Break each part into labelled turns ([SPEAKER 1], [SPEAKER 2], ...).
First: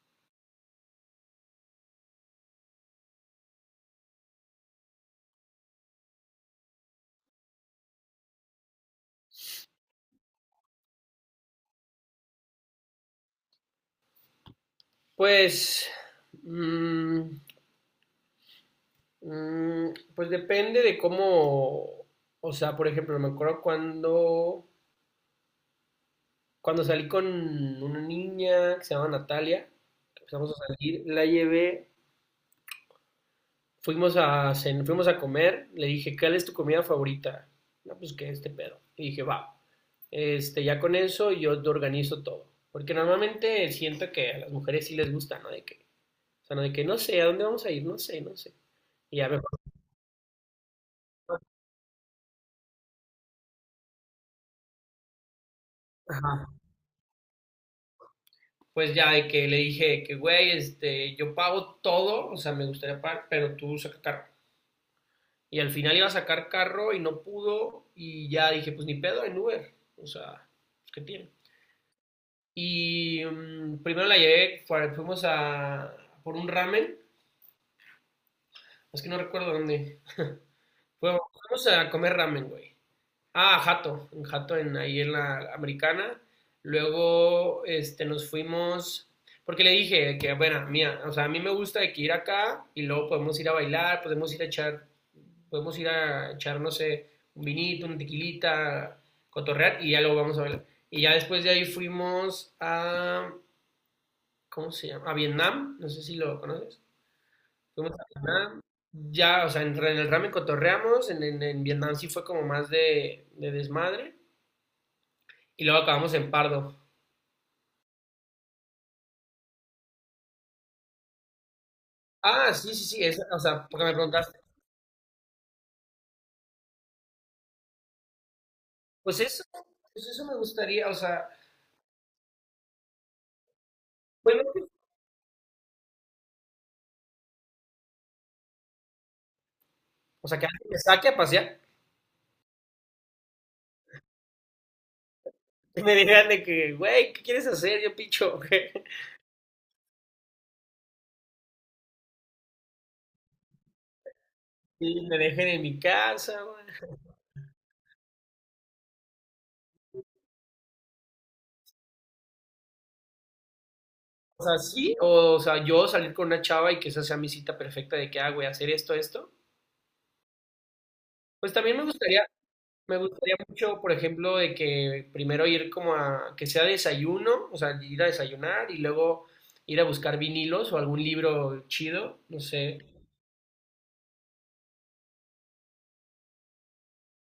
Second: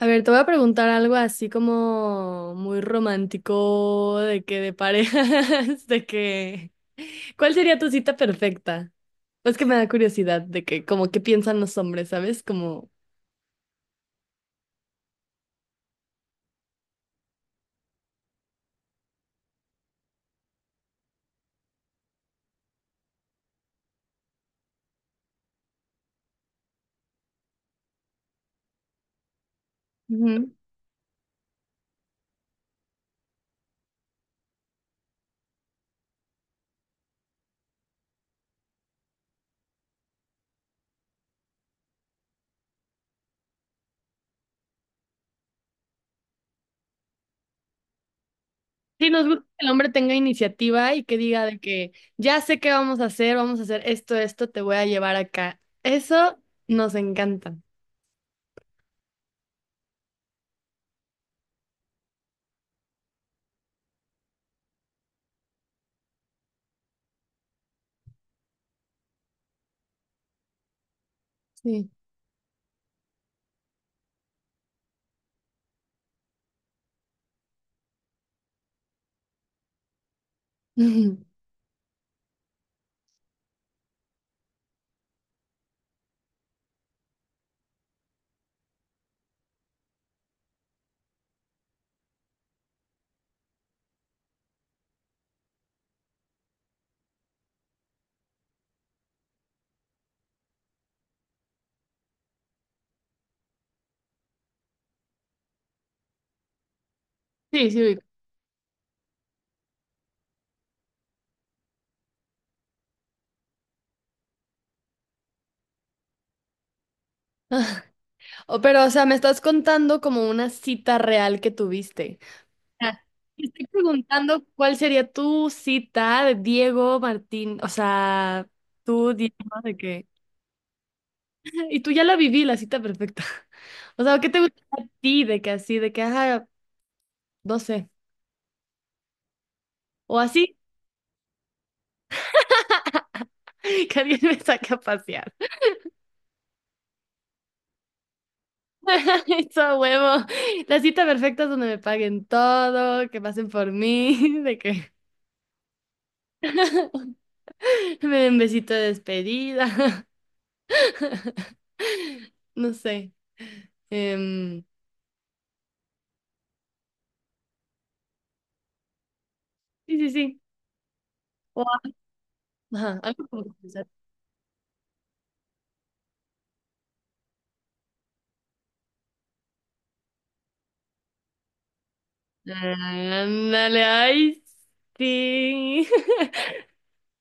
[SPEAKER 1] A ver, te voy a preguntar algo así como muy romántico, de parejas, ¿Cuál sería tu cita perfecta? Pues que me da curiosidad de que como qué piensan los hombres, ¿sabes? Como...
[SPEAKER 2] Pues, mm, pues depende de cómo, o sea, por ejemplo, me acuerdo cuando, cuando salí con una niña que se llama Natalia, empezamos
[SPEAKER 1] Ujú.
[SPEAKER 2] a salir, la llevé, fuimos a, fuimos a comer, le dije, ¿cuál es tu comida favorita? No, pues que este pedo. Y dije, va, este, ya con eso yo te organizo todo. Porque normalmente siento que a las mujeres sí les gusta, ¿no? De que, o sea, no de que no sé, ¿a dónde vamos a ir? No sé, no sé.
[SPEAKER 1] Sí,
[SPEAKER 2] Y
[SPEAKER 1] nos
[SPEAKER 2] ya
[SPEAKER 1] gusta
[SPEAKER 2] mejor.
[SPEAKER 1] que el hombre tenga iniciativa y que diga de que ya sé qué vamos a hacer esto, esto, te voy a llevar acá.
[SPEAKER 2] Ajá.
[SPEAKER 1] Eso nos encanta.
[SPEAKER 2] Pues ya de que le dije que, güey, este, yo pago todo, o sea, me gustaría pagar, pero tú saca carro. Y al final iba a sacar carro y no pudo, y ya dije, pues ni pedo en Uber, o sea, pues, ¿qué tiene?
[SPEAKER 1] Sí.
[SPEAKER 2] Y primero la llevé, fuimos a por un ramen, es que no recuerdo dónde.
[SPEAKER 1] Ujú.
[SPEAKER 2] Fuimos a comer ramen, güey. Ah, Jato, en Jato, en, ahí en la americana. Luego este, nos fuimos, porque le dije que, bueno, mía, o sea, a mí me gusta de que ir acá y luego podemos ir a bailar, podemos ir a echar, podemos ir a echar, no sé, un vinito, una tequilita, cotorrear y ya luego vamos a bailar. Y ya después de ahí fuimos a, ¿cómo se llama? A Vietnam, no sé si lo conoces.
[SPEAKER 1] Sí, sí.
[SPEAKER 2] Fuimos
[SPEAKER 1] Ubico.
[SPEAKER 2] a Vietnam, ya, o sea, en el ramen cotorreamos, en, en Vietnam sí fue como más de desmadre y luego acabamos en Pardo.
[SPEAKER 1] O, pero, o sea, me estás contando como una cita real que tuviste.
[SPEAKER 2] Ah, sí, sí,
[SPEAKER 1] Ah,
[SPEAKER 2] sí, o
[SPEAKER 1] estoy
[SPEAKER 2] sea, porque me preguntaste,
[SPEAKER 1] preguntando cuál sería tu cita de Diego Martín, o sea, tú,
[SPEAKER 2] pues
[SPEAKER 1] Diego,
[SPEAKER 2] eso,
[SPEAKER 1] de
[SPEAKER 2] pues
[SPEAKER 1] que,
[SPEAKER 2] eso me gustaría, o sea,
[SPEAKER 1] y tú ya la viví, la cita perfecta. O sea, ¿qué te
[SPEAKER 2] bueno,
[SPEAKER 1] gusta a ti de que así, ajá, no sé, o
[SPEAKER 2] o sea, que
[SPEAKER 1] así,
[SPEAKER 2] alguien me saque a pasear
[SPEAKER 1] que alguien me saque a pasear?
[SPEAKER 2] y me digan de que, güey, ¿qué quieres hacer? Yo picho, güey.
[SPEAKER 1] Eso, a huevo. La cita perfecta es donde me paguen todo, que pasen por mí, de que
[SPEAKER 2] Y me dejen en mi casa, güey.
[SPEAKER 1] me den besito de despedida, no sé.
[SPEAKER 2] O sea,
[SPEAKER 1] Em,
[SPEAKER 2] sí, o sea, yo salir con una chava y que esa sea mi cita perfecta de que, ah, güey, hacer esto, esto.
[SPEAKER 1] sí, sí, sí.
[SPEAKER 2] Pues
[SPEAKER 1] O,
[SPEAKER 2] también me gustaría. Me
[SPEAKER 1] ajá, algo
[SPEAKER 2] gustaría
[SPEAKER 1] como que
[SPEAKER 2] mucho, por ejemplo, de que primero ir como a que sea desayuno, o sea, ir a desayunar y luego ir a buscar vinilos o algún libro chido, no sé.
[SPEAKER 1] ándale, ay, sí.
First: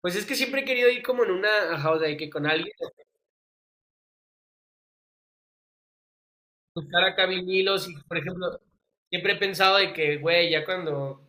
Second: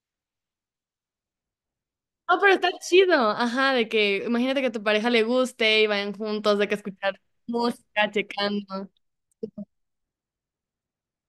[SPEAKER 2] Pues es que siempre he querido ir como en una, ajá, o sea, de que
[SPEAKER 1] No,
[SPEAKER 2] con
[SPEAKER 1] pero está
[SPEAKER 2] alguien,
[SPEAKER 1] chido. Ajá, de que imagínate que a tu pareja le guste y vayan juntos, de que
[SPEAKER 2] buscar
[SPEAKER 1] escuchar
[SPEAKER 2] acá vinilos y,
[SPEAKER 1] música,
[SPEAKER 2] por ejemplo,
[SPEAKER 1] checando.
[SPEAKER 2] siempre he pensado de que, güey, ya cuando,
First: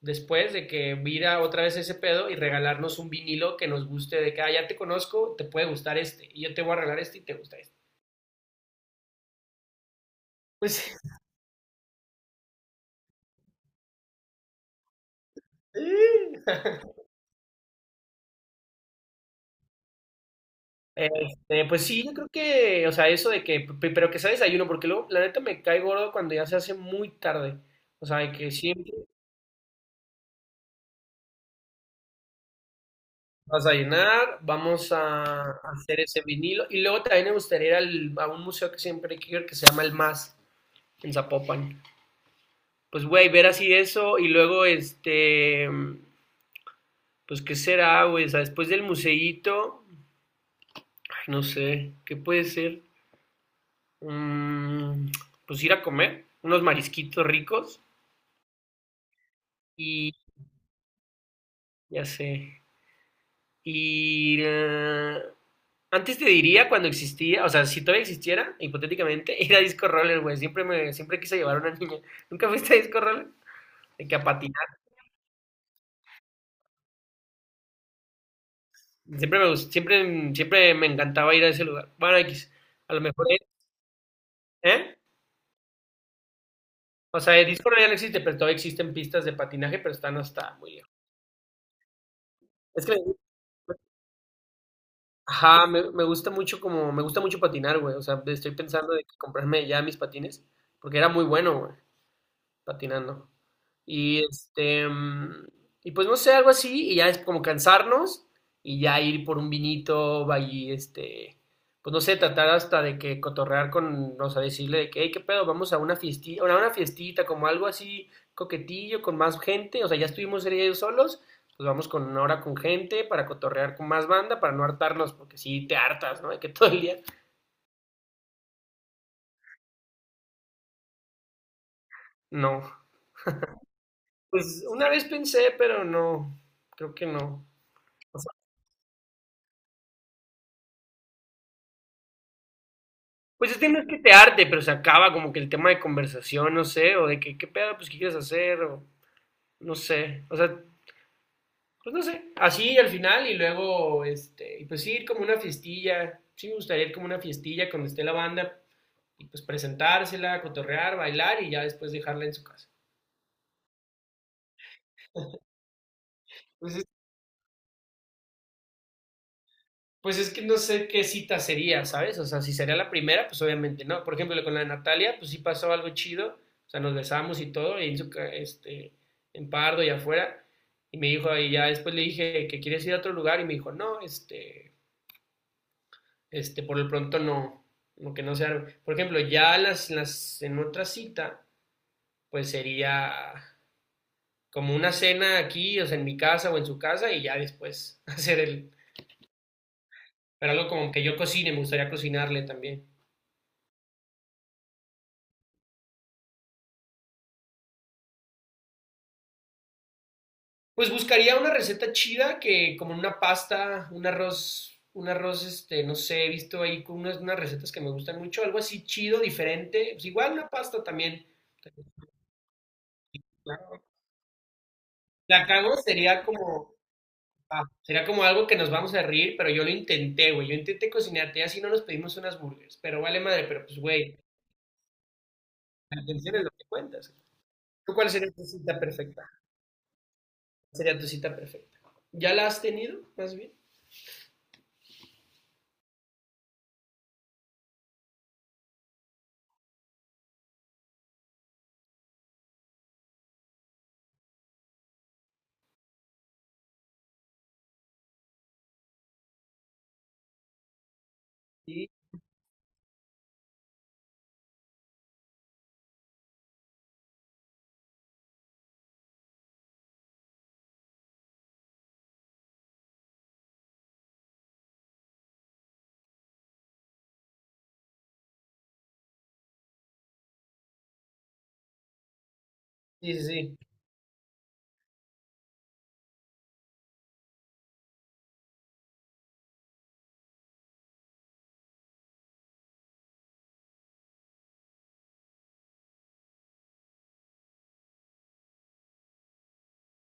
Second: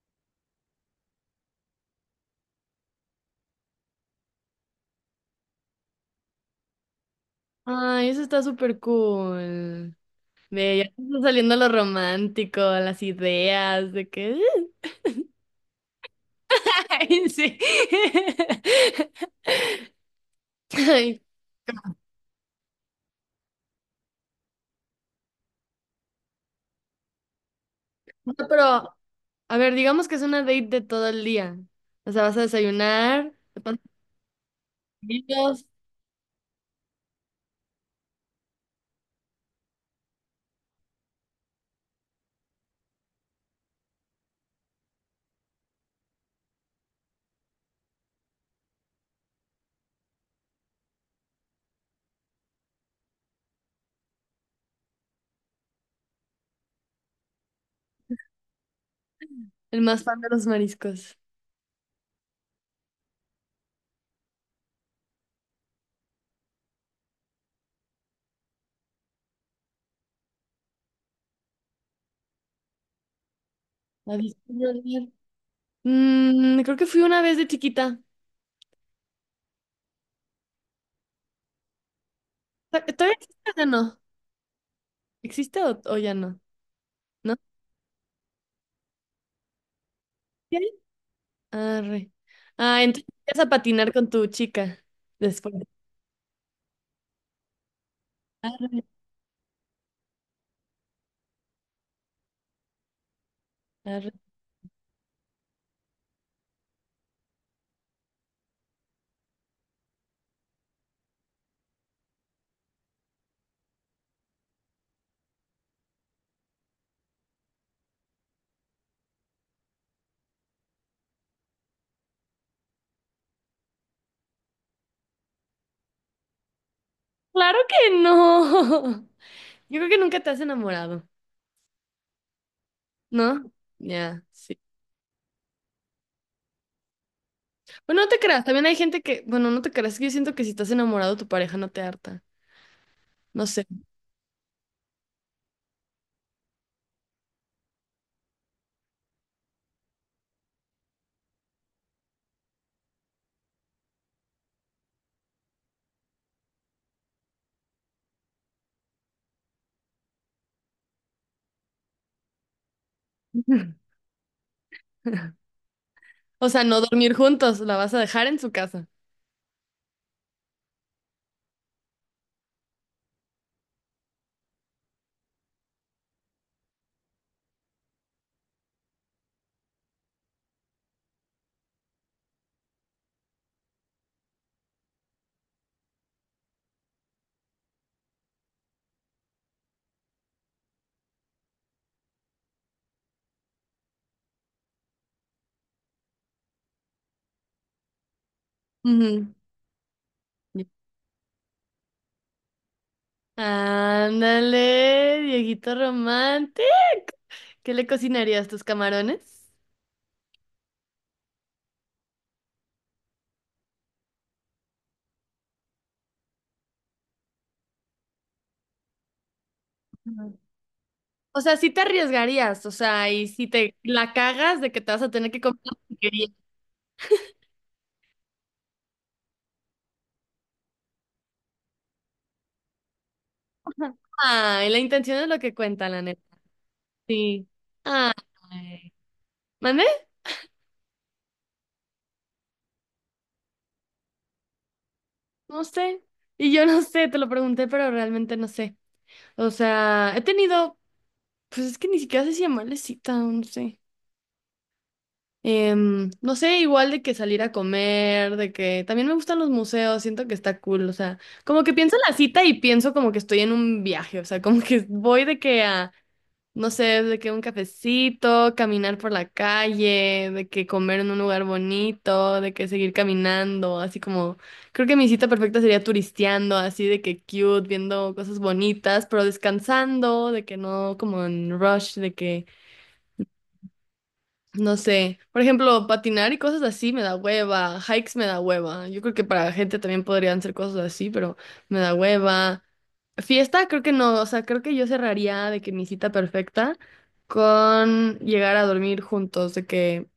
[SPEAKER 2] después de que vira otra vez ese pedo y regalarnos un vinilo que nos guste, de que, ah, ya te conozco, te puede gustar este, y yo te voy a regalar este y te gusta este.
[SPEAKER 1] Ay, eso está súper cool. Ve, ya
[SPEAKER 2] Pues,
[SPEAKER 1] te está saliendo lo romántico, las ideas, de que. Ay, sí. Ay,
[SPEAKER 2] este, pues sí, yo creo que, o sea, eso de que, pero que sea desayuno, porque luego, la neta, me cae gordo cuando ya se hace muy tarde. O sea, de
[SPEAKER 1] no,
[SPEAKER 2] que siempre
[SPEAKER 1] pero, a ver, digamos que es una date de todo el día. O sea, vas a desayunar, te
[SPEAKER 2] vas a
[SPEAKER 1] pones
[SPEAKER 2] llenar, vamos a
[SPEAKER 1] los
[SPEAKER 2] hacer ese vinilo. Y luego también me gustaría ir a un museo que siempre quiero ir, que se llama El Más, en Zapopan. Pues, güey, ver así eso y luego, este, pues, ¿qué será, güey? O sea, después del museíto, ay, no sé, ¿qué puede ser? Mm, pues ir a comer unos marisquitos ricos.
[SPEAKER 1] el más fan de los mariscos.
[SPEAKER 2] Ya sé. Y antes te diría cuando existía, o sea, si todavía existiera, hipotéticamente, ir a Disco Roller, güey. Siempre me, siempre quise llevar a una niña. ¿Nunca fuiste a Disco Roller? De que
[SPEAKER 1] La
[SPEAKER 2] a
[SPEAKER 1] viste
[SPEAKER 2] patinar.
[SPEAKER 1] llorar. Mm, creo que fui una vez de chiquita.
[SPEAKER 2] Siempre me siempre, siempre me encantaba ir a ese lugar. Bueno, X.
[SPEAKER 1] Ta-
[SPEAKER 2] A lo
[SPEAKER 1] ¿Todavía
[SPEAKER 2] mejor,
[SPEAKER 1] existe o ya no?
[SPEAKER 2] ¿eh?
[SPEAKER 1] ¿Existe o ya no?
[SPEAKER 2] O
[SPEAKER 1] ¿No?
[SPEAKER 2] sea, el Disco Roller ya no existe, pero todavía existen pistas de patinaje, pero están hasta
[SPEAKER 1] ¿Sí hay?
[SPEAKER 2] muy lejos.
[SPEAKER 1] Arre. Ah,
[SPEAKER 2] Es que,
[SPEAKER 1] entonces vas a patinar con tu chica después.
[SPEAKER 2] ajá, me gusta mucho como, me gusta mucho patinar, güey. O sea, estoy
[SPEAKER 1] Arre,
[SPEAKER 2] pensando de que comprarme ya mis patines, porque era muy bueno, güey, patinando.
[SPEAKER 1] arre.
[SPEAKER 2] Y este, y pues no sé, algo así, y ya es como cansarnos y ya ir por un vinito, va este, pues no sé, tratar hasta de que cotorrear con, o sea, decirle de que, hey, qué pedo, vamos a una fiestita, como algo así coquetillo, con más gente, o sea, ya estuvimos ellos solos, pues vamos con ahora con gente para cotorrear con más banda, para no hartarnos, porque si te hartas, ¿no? De que todo el día,
[SPEAKER 1] Claro que no. Yo creo que nunca te has enamorado,
[SPEAKER 2] no.
[SPEAKER 1] ¿no? Ya, sí.
[SPEAKER 2] Pues una vez pensé, pero no, creo que no.
[SPEAKER 1] Bueno, no te creas. También hay gente que, bueno, no te creas. Que Yo siento que si estás enamorado, tu pareja no te harta. No
[SPEAKER 2] Pues
[SPEAKER 1] sé.
[SPEAKER 2] este no es que te arte, pero se acaba como que el tema de conversación, no sé, o de que qué pedo, pues qué quieres hacer, o no sé, o sea, pues no sé, así al final y luego, este, y pues sí, ir como una fiestilla, sí me gustaría ir como una fiestilla cuando esté la banda, y pues presentársela, cotorrear, bailar y ya después dejarla en su casa.
[SPEAKER 1] O sea, no
[SPEAKER 2] Pues
[SPEAKER 1] dormir juntos, la vas a dejar en su casa.
[SPEAKER 2] pues es que no sé qué cita sería, ¿sabes? O sea, si sería la primera, pues obviamente no. Por ejemplo, con la Natalia, pues sí pasó algo chido. O sea, nos besamos y todo, ahí en, este, en Pardo y afuera. Y me dijo, y ya después le dije que quieres ir a otro lugar. Y me dijo, no, este, por lo pronto no, no que no sea. Por ejemplo, ya las, en otra cita, pues sería como una cena aquí, o sea, en mi casa o en su casa, y ya después hacer el.
[SPEAKER 1] Ujú.
[SPEAKER 2] Pero algo como que yo cocine, me gustaría cocinarle también.
[SPEAKER 1] Ándale, Dieguito Romante. ¿Qué le cocinarías tus camarones?
[SPEAKER 2] Pues buscaría una receta chida que como una pasta, un arroz, este, no sé, he visto ahí con unas, unas recetas que me gustan mucho, algo así chido, diferente, pues igual
[SPEAKER 1] Ujú.
[SPEAKER 2] una pasta también.
[SPEAKER 1] O sea, sí te arriesgarías, o sea, y si te
[SPEAKER 2] Claro.
[SPEAKER 1] la cagas de que te vas a tener que
[SPEAKER 2] La
[SPEAKER 1] comer lo
[SPEAKER 2] cago
[SPEAKER 1] que
[SPEAKER 2] sería
[SPEAKER 1] querías.
[SPEAKER 2] como, ah, sería como algo que nos vamos a reír, pero yo lo intenté, güey, yo intenté cocinarte, y así no nos pedimos unas burgers, pero vale madre, pero pues, güey,
[SPEAKER 1] Ay, la intención es lo que cuenta, la
[SPEAKER 2] la
[SPEAKER 1] neta.
[SPEAKER 2] atención es lo que cuentas.
[SPEAKER 1] Sí.
[SPEAKER 2] ¿Tú cuál
[SPEAKER 1] Ay.
[SPEAKER 2] sería tu cita perfecta?
[SPEAKER 1] ¿Mandé?
[SPEAKER 2] ¿Cuál sería tu cita perfecta? ¿Ya la has tenido, más bien?
[SPEAKER 1] No sé. Y yo no sé, te lo pregunté, pero realmente no sé. O sea, he tenido, pues es que ni siquiera sé si llamarle cita, no sé. No sé, igual de que salir a comer, de que también me gustan los museos, siento que está cool, o sea, como que
[SPEAKER 2] Sí,
[SPEAKER 1] pienso en la cita y pienso como que estoy en un viaje, o sea, como que voy de que a, no sé, de que un cafecito, caminar por la calle, de que comer en un lugar bonito, de que seguir caminando, así como, creo que mi cita perfecta sería turisteando, así de que cute, viendo cosas bonitas, pero descansando, de que no como en rush,
[SPEAKER 2] sí, sí, sí.
[SPEAKER 1] No sé, por ejemplo, patinar y cosas así me da hueva, hikes me da hueva. Yo creo que para gente también podrían ser cosas así, pero me da hueva. Fiesta, creo que no, o sea, creo que yo cerraría de que mi cita perfecta con llegar a dormir juntos, de que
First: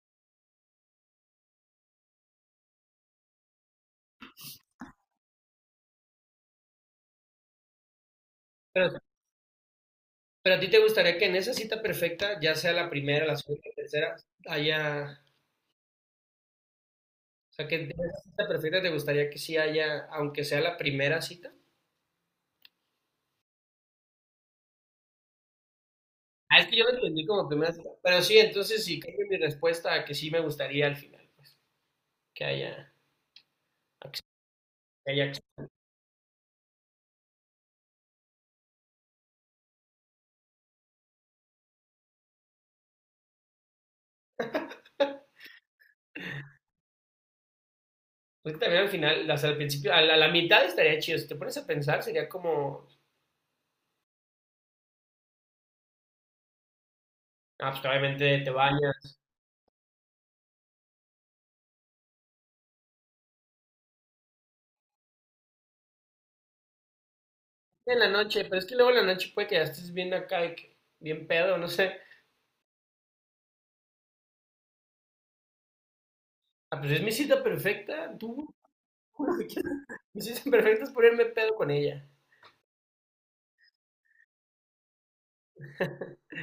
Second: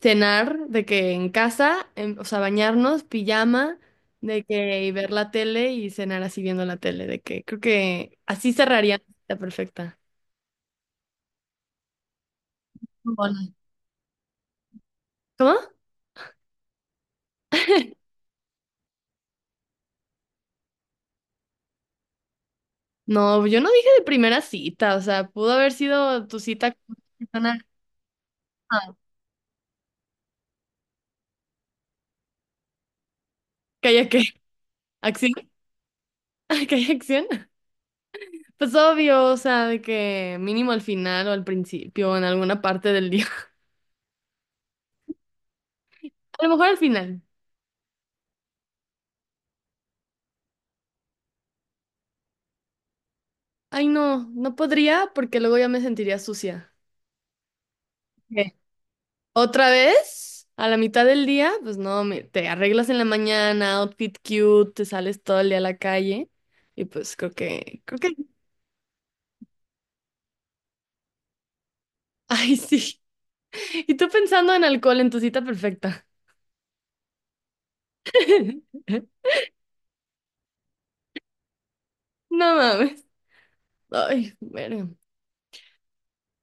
[SPEAKER 1] cenar, de que en casa, en- o sea, bañarnos, pijama, de que y ver la tele y cenar así viendo la tele, de que creo que así cerraría mi cita perfecta.
[SPEAKER 2] Pero a ti te gustaría que en esa cita perfecta, ya sea la primera, la
[SPEAKER 1] Bueno.
[SPEAKER 2] segunda, la tercera, haya,
[SPEAKER 1] ¿Cómo?
[SPEAKER 2] o sea, que en esa cita perfecta te gustaría que sí haya, aunque sea la primera cita.
[SPEAKER 1] No, yo no dije de primera cita, o sea, pudo haber sido tu
[SPEAKER 2] Ah, es
[SPEAKER 1] cita
[SPEAKER 2] que
[SPEAKER 1] con
[SPEAKER 2] yo lo
[SPEAKER 1] una
[SPEAKER 2] entendí como
[SPEAKER 1] persona.
[SPEAKER 2] primera cita. Pero sí, entonces
[SPEAKER 1] Ah,
[SPEAKER 2] sí, cambio mi respuesta a que sí me gustaría al final, pues, que haya,
[SPEAKER 1] ¿que haya qué?
[SPEAKER 2] acción, que haya
[SPEAKER 1] ¿Acción?
[SPEAKER 2] acción.
[SPEAKER 1] ¿Que haya acción? Pues obvio, o sea, de que mínimo al final o al principio o en alguna parte del día. A lo mejor al final.
[SPEAKER 2] Porque también al final, hasta al principio, a la mitad estaría chido. Si te pones a pensar, sería como,
[SPEAKER 1] Ay, no, no podría porque luego ya me sentiría sucia.
[SPEAKER 2] ah, pues obviamente te
[SPEAKER 1] ¿Qué?
[SPEAKER 2] bañas
[SPEAKER 1] ¿Otra vez? A la mitad del día, pues no, me- te arreglas en la mañana, outfit cute, te sales todo el día a la calle y pues creo que, creo
[SPEAKER 2] en la
[SPEAKER 1] que,
[SPEAKER 2] noche, pero es que luego en la noche puede que ya estés bien acá, de que bien pedo, no sé.
[SPEAKER 1] ay, sí. Y tú pensando en alcohol en tu cita perfecta.
[SPEAKER 2] Ah, pues es mi cita perfecta, tú, lo que quieras. Mi sueño es ponerme pedo con ella.
[SPEAKER 1] No mames. Ay, bueno.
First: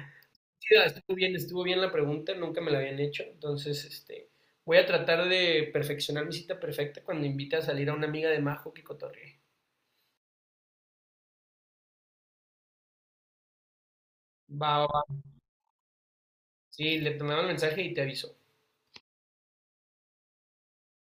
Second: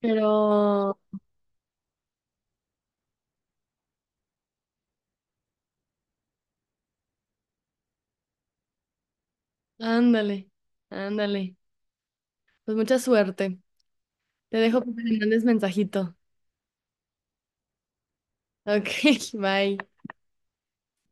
[SPEAKER 1] Pero,
[SPEAKER 2] Sí, no, estuvo bien la pregunta, nunca me la habían hecho, entonces este, voy a tratar de perfeccionar mi cita perfecta cuando invite a salir a una amiga de Majo que cotorree.
[SPEAKER 1] ándale, ándale. Pues mucha suerte. Te
[SPEAKER 2] Va,
[SPEAKER 1] dejo
[SPEAKER 2] va,
[SPEAKER 1] para que
[SPEAKER 2] va.
[SPEAKER 1] me mandes mensajito.
[SPEAKER 2] Sí, le tomaba el mensaje y te aviso.
[SPEAKER 1] Ok, bye.